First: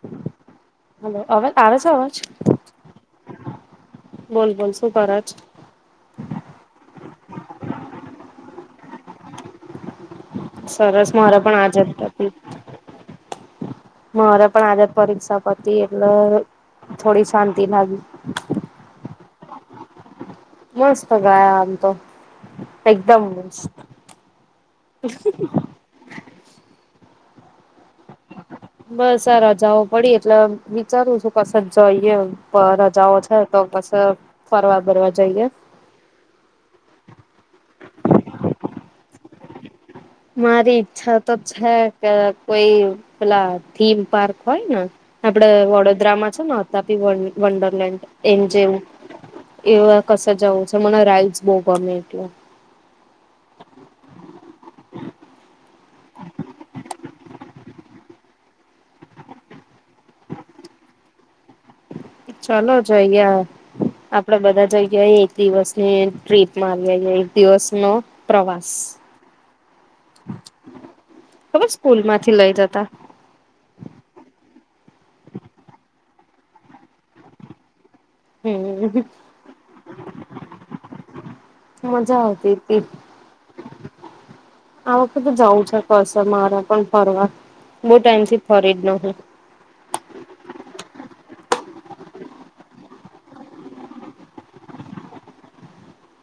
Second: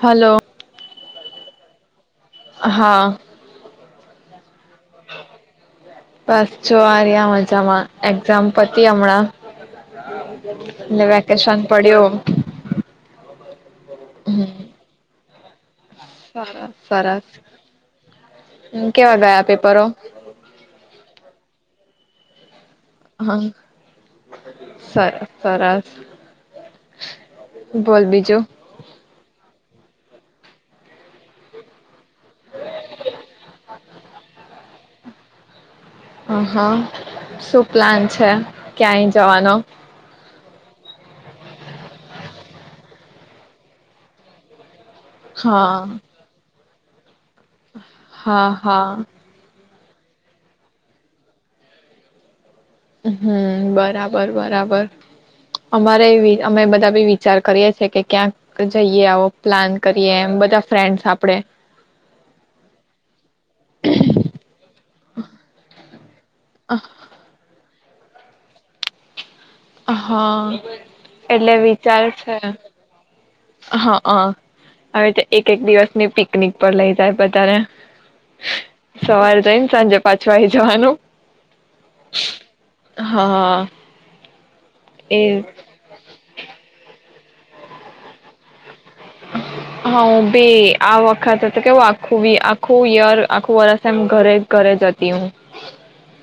Hello. Hello અવે આવે છે અવાજ? હા બોલ બોલ શું કરે છે બસ જો મજામાં એક્ઝામ પતી હમણાં એલે સરસ મારે પણ વેકેશન આજે પડ્યો. જ હતી મારે પણ આજ જ પરીક્ષા પતી એટલે સરસ સરસ થોડી શાંતિ લાગી કેવા ગયા પેપરો મસ્ત ગાયા આમ તો એકદમ હા સરસ સરસ બોલ બીજું રાજાઓ પડી એટલે વિચારવું છું કસે જ રજાઓ છે તો પછ ફરવા ફરવા જઈએ હ હા શું પ્લાન છે ક્યાંય જવાનો મારી ઈચ્છા તો છે કે કોઈ પેલા થીમ પાર્ક હોય ને આપડે હા વડોદરા માં છે [unintelligible] વંડરલન્ડ હા એમજેલ હા એવા કસે જવુ છે મને રાઈડસ બો ગમેટું હમ્મ બરાબર બરાબર અમારે અમે બધા બી વિચાર કરીએ છેીએ કે ક્યાંક જઈએ આવો પ્લાન કરીએ બધા ફ્રેન્ડ આપડે ચાલો જઈયે આપડે બધા જયે આવીયે એક દિવસ ની ટ્રીપમાં આવી એક દિવસ નો પ્રવાસ હા એટલે ખબર સ્કૂલ વિચાર છે માંથી લઈ જતા હા હ હવે તો એક એક દિવસની પ પકનિક પર લઈ જાય બધા ને હમ સવારે જઈને સાંજે પાંચુ અય જવાનું મજા આવતી હતી હા આ એ વખત તો જાઉં છે કસ તમારે પણ ફરવા બહુ ટાઈમ થી ફરી જ ને હા હુ ભી આ વખત તો કેવું આખું આખું યર આખું વરષ એમ ઘરે ઘરે જ હતી હુ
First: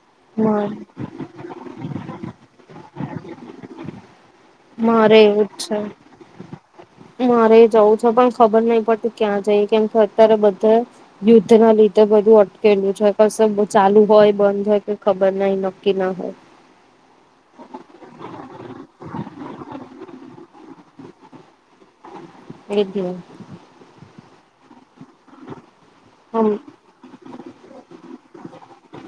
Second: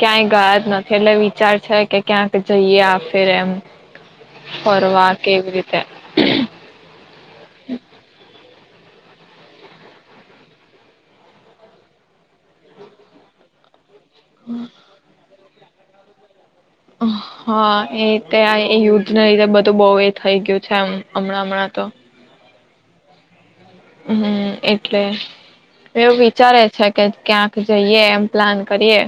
ક્યાંય ગયાજ નથી એટલે વિચાર છે કે ક્યાંક જઈએ આપ ફેર એમ ફરવા મારે એવું કેવી જ છે રીતે મારે જવું છે પણ ખબર નહી પડતી ક્યાં જઈ કેમ કે અત્યારે બધા યુદ્ધ ના લીધે બધું અટકેલું છે કસે ચાલુ હોય બંધ હોય કઈ ખબર બધા ઈ નક્કી ના હોય હા એતે યુદ્ધ ના લીધતે બધ તો બહુ એ થઈ ગયું છે હમણાં હમણાં તો એજ. હ એકટ. એટલે એવું હમ વિચારે છે કે ક્યાંક જઈએ એમ. પ્લાન કરીએ.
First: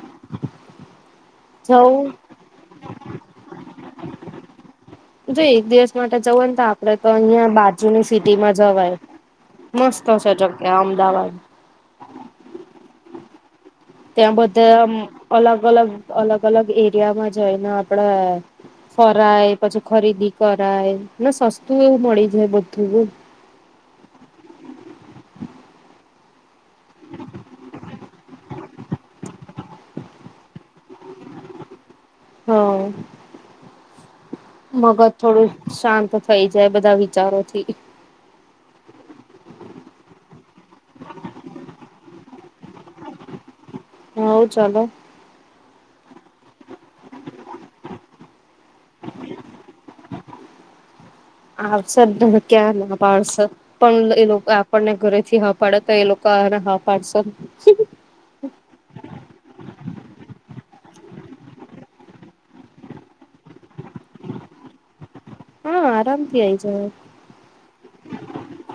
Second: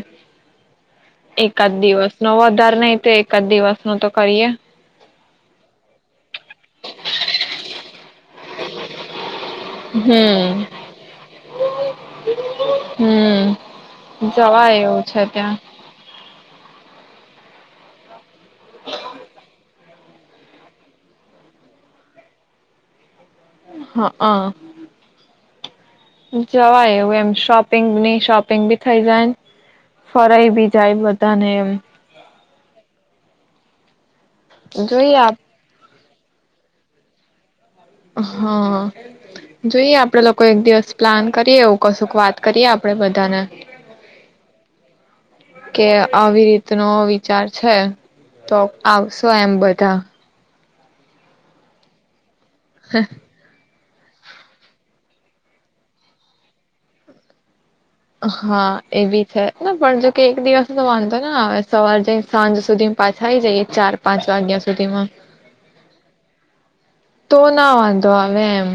એકાદ જવું દિવસ નો વધાર નહી તો એક આધ દિવસ નું તો કરીએ જો એક દિવસ માટે જવું હોય ને ત આપડે તો અહિયાં બાજુની સિટી માં જવાય મસ્ત છે હમ જક્યા અમદાવાદ. હમ. ત્યાં બધા જવાય આમ એવું છે ત્યાં અલગ અલગ અલગ અલગ એરિયામાં જો એને આપડે ફરાય પછી ખરીદી કરાય સસ્તું એવું મળી જાય બધું. હા હા. જવાય એવું એમ શોપિંગ નહી શોપિંગ બી થઈ જાય ફરાઈ બી જાય બધાને એમ હમ મગજ જોઈએ આપ થોડું શાંત. થઈ જાય બધા વિચારોથી હા જોઈએ આપડે લોકો એક દિવસ પ્લાન કરીએ એવું કશુંક વાત કરીએ‌આ આપડે બધાને હવ ચલો કે આવી રીતનો વિચાર છે તો આવશો એમ બધા આવ શ જ બ કના પારસ. પણ એ લોકો આપણને ઘરે થી હા પાડે તો એ લોકોને હા પાડશે હા એ ન હવે સવાર જઈ સાંજ સુધી પાછા આવીઈ જઈએ ચાર પાંચ વાગ્યા સુધીમાં. હા આરામથી આઈ જાય તો ના વાંધો આવે એમ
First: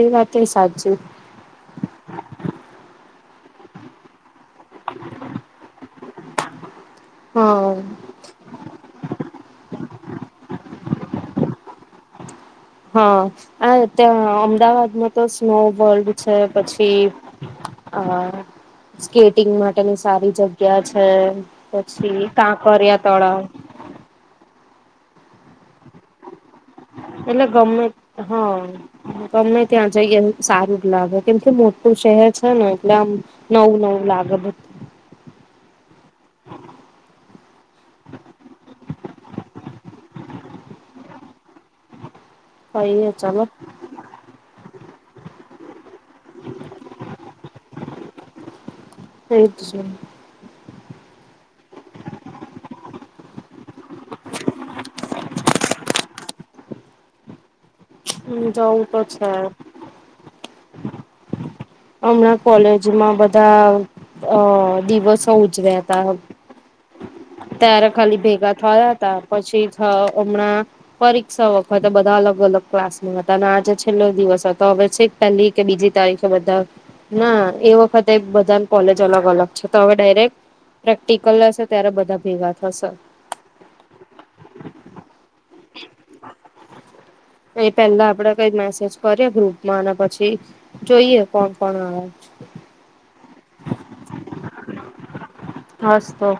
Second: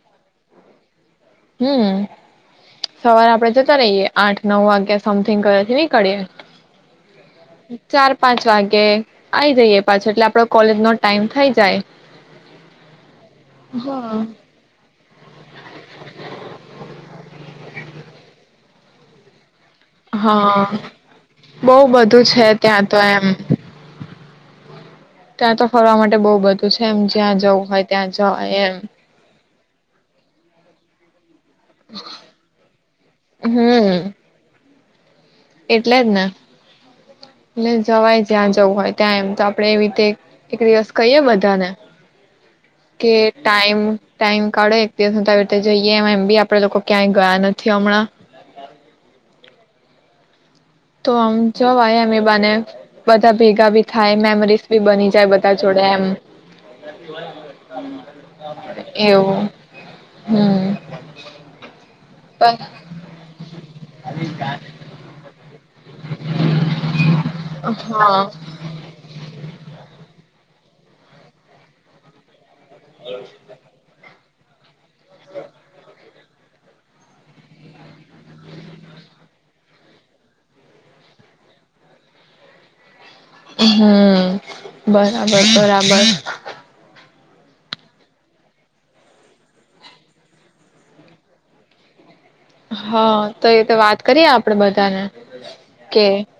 એ વાત સાચું. હમ સવારે આપણેે જતા રહીયએ આઠ નવ વાગ્યાે સમથીિંગ ઘરે થી નિકળી એ હા ચાર પાંચ વાગે આ જઈએ પાછો એટલે આપડો. કોલેજ નો ટાઈમ થઈ જાય. હા્યા હા અમ અમદાવાદમાં. તો સ્નોફોલ છે પછી અ સ્કેટિંગમાં. લી સારી હા, જગ્યા છે બહુ બધું પછી છે ત્યાં તો કાંકરિયા એમ તળાવ ત્યાં તો ફરવા માટે બહ બધું છે એમ જ્યાં એટલે જવું ગમે હોય ત્યાં જ હા એમ ગમે ત્યાં જઈએ એ સારું જ લાગે કેમથી મોટું શહેર છે ને એટલે આમ નવું નવું હમ લાગે બધું એટલે જ ને એટલે જવાય જ્યાં જવું હોય ત્યાં એમ તો આપણેે એવી રીતે એક દિવસ કહીય બધાને ક કે ચાલો ટાઈમ ટાઈમ કાઢો એક દિવસ હું ત આવી રીતે જઈએ એમ એમ બી આપડે લોકો ક્યાંય ગયા નથી હમણાં એજ જવું તો આમ જો આય એમ એ બને બધા ભેગા ભી થાય મેમરીઝ ભી બની જાય બધા જોડે એમ વા. તો છે એવું હમ હમણાં કોલેજમાં બધા અ દિવસો [inaudible] પતા હ. ત્યારે ખાલી હા ભેગા થયા હતા પછી હ હમણાં પરીક્ષા વખતે બધા અલગ અલગ ક્લાસ નો હતા અને આજે છેલ્લો દિવસ તો છેક પહેલી કે બીજી તારીખ ના એ વખતે બધા કોલેજ અલગ અલગ છે તો હવે ડાયરેક્ટ પ્રેક્ટિકલ હશે ત્યારે બધા. ભેગા થસર હમ બરાબર બરાબર એ પેલા આપડે કઈ મેસેજ કરીએ ગ્રુપમાં અને પછી જોઈએ કોણ કોણ આવે હા તો એ તો વાત કરીય આપડે બધાને હસ કે તો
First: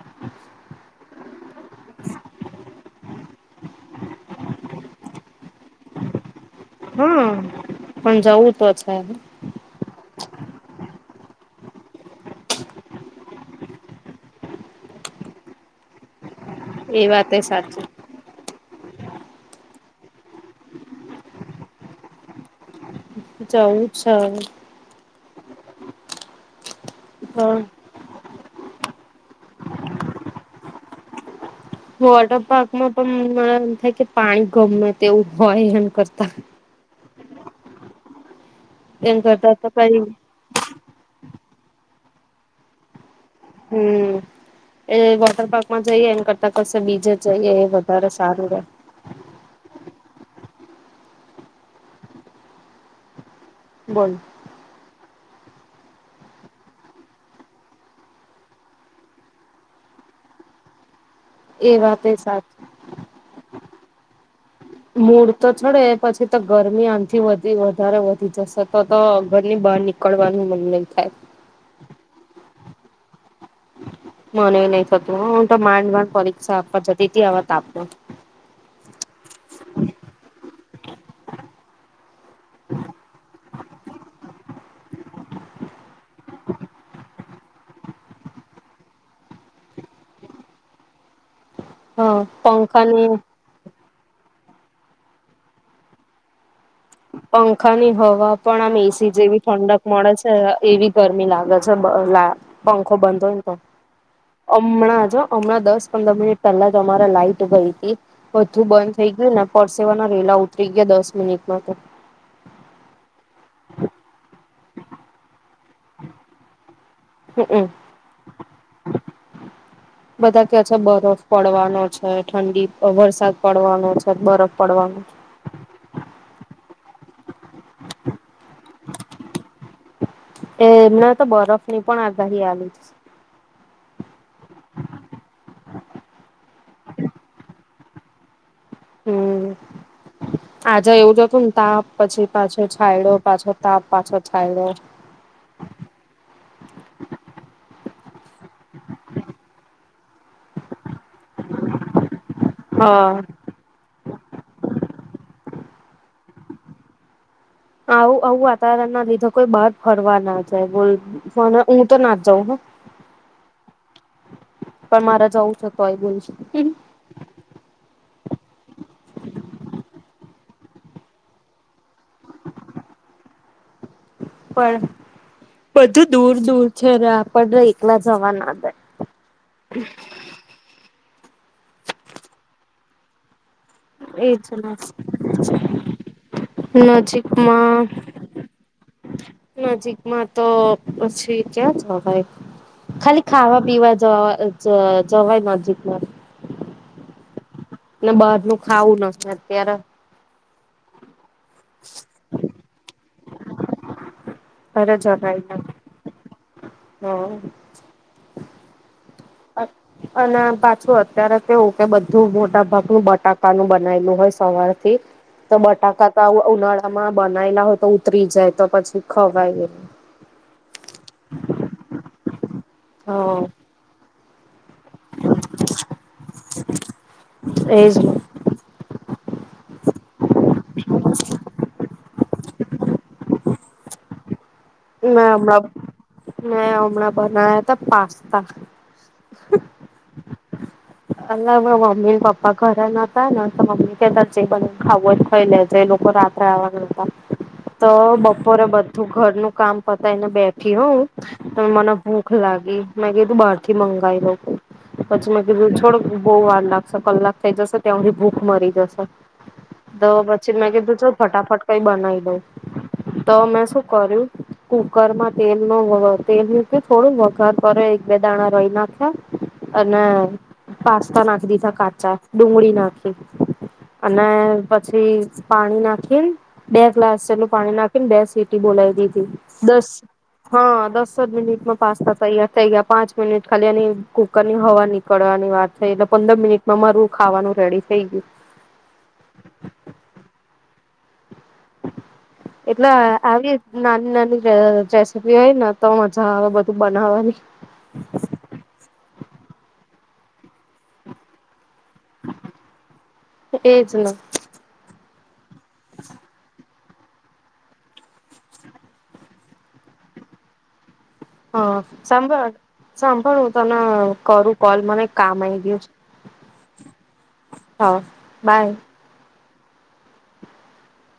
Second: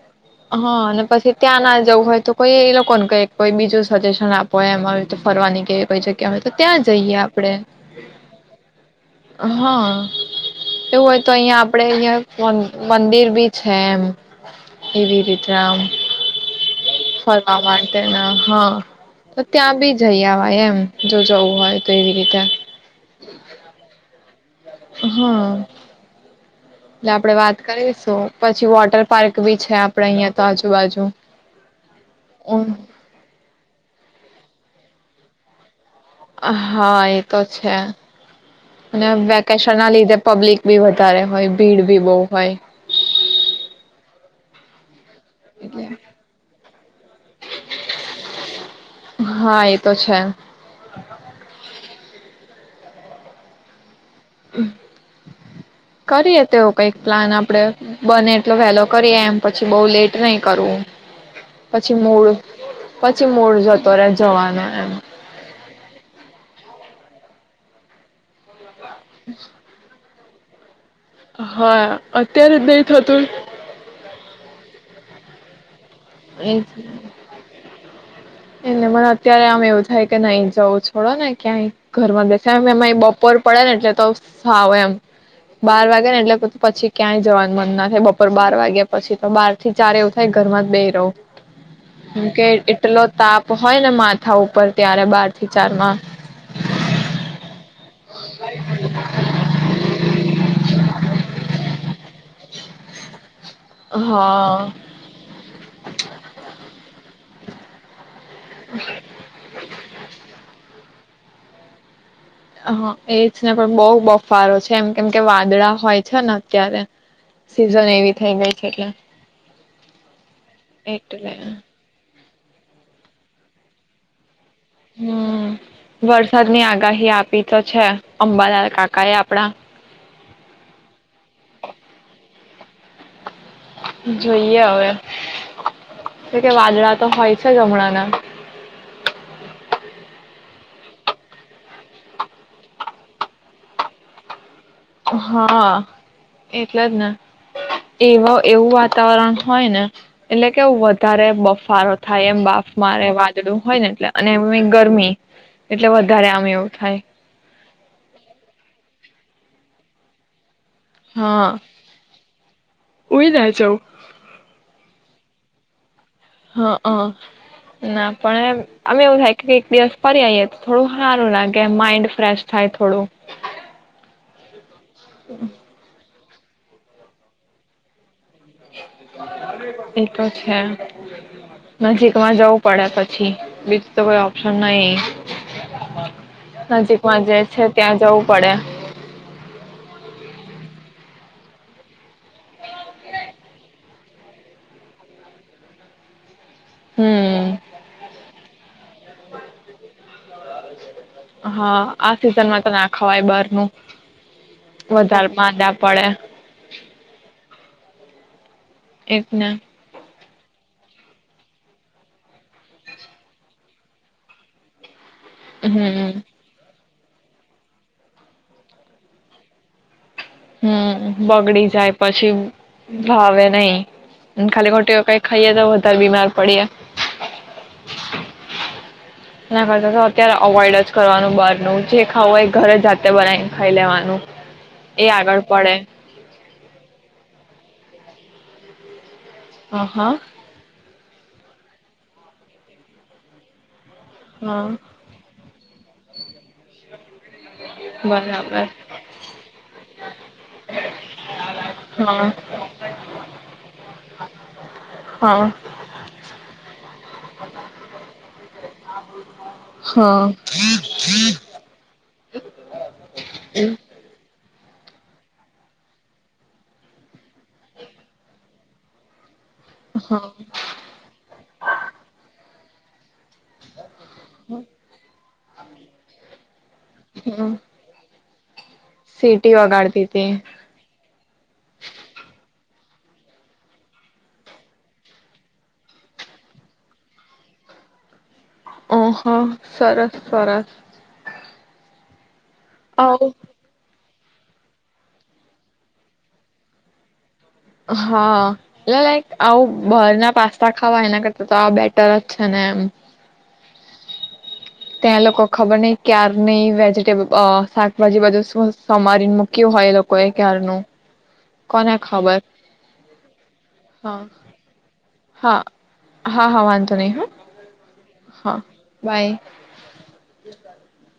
હા અને પછી ત્યાં ના જવું હોય તો કોઈ એ લોકોને કહી કોઈ બીજું સજેશન આપો એમાં હવે તો ફરવાની કોઈ જગ્યા હોય તો ત્યાં જઈએ હા આપડે પણ જવું તો છે હા હોય તો અહિયાયા આપડે અહીંયા મંદિર બી છે એમ જેમ એવી રીતરામ એ વાતે ફરવા સાચી માટેના હા તો ત્યાં બી જઈ આવવાય એમ. જો જવું હોય તો, એવી રીતે જવું છ.? હમમ હા એટલે આપડે વાત પણ કરીશું પછી, વોટર પાર્ક બી છે, આપડે અહિયાં તો આજુબાજુ વોટર પાર્ક માં પણ મને એમ થાય કે, પાણી ગમે તેવું હોય [inaudible] હા એતો છે. અને, એમ કરતા તો વેકેશન ના કઈ લીધે પબ્લિક ભી વધારે હોય. ભીડ બી બહુ હોય. હમમ! એ વોટર પાર્કમાં એટલે જઈએ એને કરતા, કશે બીજે જઈએ એ વધારે સારું છે. હા એ તો [inaudible] બોલ! કરીએ તેવો કંઈક પ્લાન આપડે, બને એટલો વેલો કરીએ એમ પછી બઉ લેટ નહી કરવું. એ પછી વાત મૂળ સાચી પછી મૂળ જતો રે જવાનો એમ [unintelligible] મૂળ તો ચડે પછી તો ગરમી થી વધી, વધારે વધી જશે. તો તો ઘર ની બહાર નીકળ નીકડવાનું મન નઈ થાય. હા અત્યારે જ નહીં થતું. મને નઈ થતું, હું તો માડ માડ એ [unintelligible] એને મને અત્યારે આમ એવું થાય કે નઈ જવું છોડો ને ક્યાંય ઘરમાં બેસેાય, એમાં બપોર પડે ને એટલે તો સાાવ એમ. બાર વાગ એટલે પછી ક્યાંય જવાનું મન ના થાય, બપોર બાર વાગ્યા પછી, તો બાર થી ચાર એવું થાય ઘર માં બેહી તો [inaudible] હા હમ કે એટલો પંખાની તાપ હોય માથા ઉપર ત્યારે બાર થી ચાર માં પંખા ની હવા પણ આમ એસી જેવી ઠંડક મળે છે, એવી ગરમી લાગે છે. લા પંખો બંધ હોય હા હમણાં! જો હમણાં દસ પંદર મિનિટ પહેલા જ તમારા લાઇટ તો ગઈ હે બધું બંધ થઈ ગયું ને, પરસેવાના રેલા ઉતરી ગયા દસ હમ હા તો હા એજ ને પણ બઉ બફારો છે જેમ કેમ કે વાદળા હોય છે ને અત્યારે હમમ સિઝન એવી થઈ ગઈ છે એટલે બધા ક્હ છે બરફ એટલે પડવાનો છે. ઠંડી વરસાદ પડવાનો છે બરફ પડવાનો હમ વરસાદ ની આગાહી આપ આપડા એ એમના તો બરફ ની પણ આગાહી આવે [inaudible] જોઈએ હવે. તો કે વાદળા તો હોય છે જ હમણાં [inaudible] હમ આજા એવું જ હતું ને તાપ પછી પાછો છાયડ્યો પાછો તાપ પાછો છાયડ્યો હા એટલે જ ને એવા એવું વાતાવરણ હોય ને એટલે કેવુ હ વત વધારે બફારો થાય એમ બાફ મારે હા વાદળું હોય ને એટલે એમય એ ગરમી એટલે વધારે આમ એવું થાય આવું આવું વાતાવરણ ના લીધે કોઈ બહાર ફરવા ના બોલ હા હું તો નાચ જાઉં હ ઉઈ ના જવું પણ મારા જ છો તોય બો હ હ ના પણ અમે એવું થાય કે એક દિવસ ફરી આવીઈએ થોડું સારું લાગે માઈન્ડ ફ્રેશ થાય થોડું પણ બધું દૂર દૂર છે ત્યપણ એકલા જ. એ તો છે. નજીક માં જવું પડે પછી બીજ એ જ જે છે નજીકમાં ત્યાં જવું પડે નજીકમાં તો પછી ક્યા જવાય ખાલી ખાવા પીવા જવા જવાય નજીકમાં હમ બહાર નું ખાવું ન અત્યારે હા, આ સિઝનમાં તો નાખ હવાઈ બાર નું વધારે માદા પડે હા એકના અને પાછું અત્યારે તેવું કે બધું મોટા ભાગનું બટાકાનું બનાયલું હોય સવારથી તો બટાકા ત હમ ઉનાળ તમામાં બનાયલા હોય તો ઉતરી જાય તો પછી ખવાય ગે હમ બગડી જાય પછી હા ભાવે નહી હમાખાલી કઈ ખાઈએ તો વધારે બીમાર પડીએ એજ ના ભજ [unintelligible] કત્યારે અવોઈડ જ કરવાનું બહારનું જે ખાવું એ ઘરે જાતે બનાવીને ખાઈ લેવાનું એ આગળ પડે મે હમણા બનાયા હતા પાસ્તા હ હા અ મમ્મી ને પપ્પા ઘરે નતા તો મમ્મી સાચ હા ખાાવ હોય તો ખાઇ લે તે લોકોક રાત્ર આવાગતા તો બપોરે બરાબર બધું ઘરનું કામ પતાયને બેઠી હઉં તો મને હા ભૂખ લાગી મેં કીધું બહાર થી મંગીઉ પછી હા મેં કીધું છોડ બઉ વાર લાગ કલાક થઈ જશે ત્યાી ભૂખ મરી તો હા પછી મેં કીધું છે ફટાફટ કઈ બનાવી બ. તોમે શું કર્યું. કુકરમાં તેલ ન તેલનું થોડું વઘાર કર એક બે દાણા રહી નાખ્યા અને હા પાસ્તા નાખ દીધા કાચા ડુંગળી નાખી. અને પછી. પાણી નાખી બે ગ્લાસ હ જેટલું પાણી નાખી ને બે સી બોય છે સીટી દસ વગાડતી હતી હા દસ જ મિનિટમાં પાસ્તા તૈયાર થઈ ગયા પાંચ મિનિટ ખાલી એની કુકર ની હવા નીકળવાની વાત થઈ એટલે પંદર મિનિટમાં મારું ખાવાનું રેડી થઈ ગયું ઓહ સરસ સરસ એટલે આવ આવી ના ન રેસીપી હોય ને તો મજા આવે બધું બનાવવાની બહાર ના પાસ્તા ખાવા એના કરતા તો આ બેઠ [unintelligible] છે એજ ને [inaudible] તે લોકો. ખબર નહી ક્યાર નહી શાકભાજી [unintelligible] સોમારીને મૂક્યું હોય એ લોકો એ ક્યારનું. હા કોને ખબર સાંભળ સાંભળ હું તને હા કરું કોલ મને કામ હા આવી ગયું છે, હા હા વાંધો નહી હા હા હા બાય. [inaudible]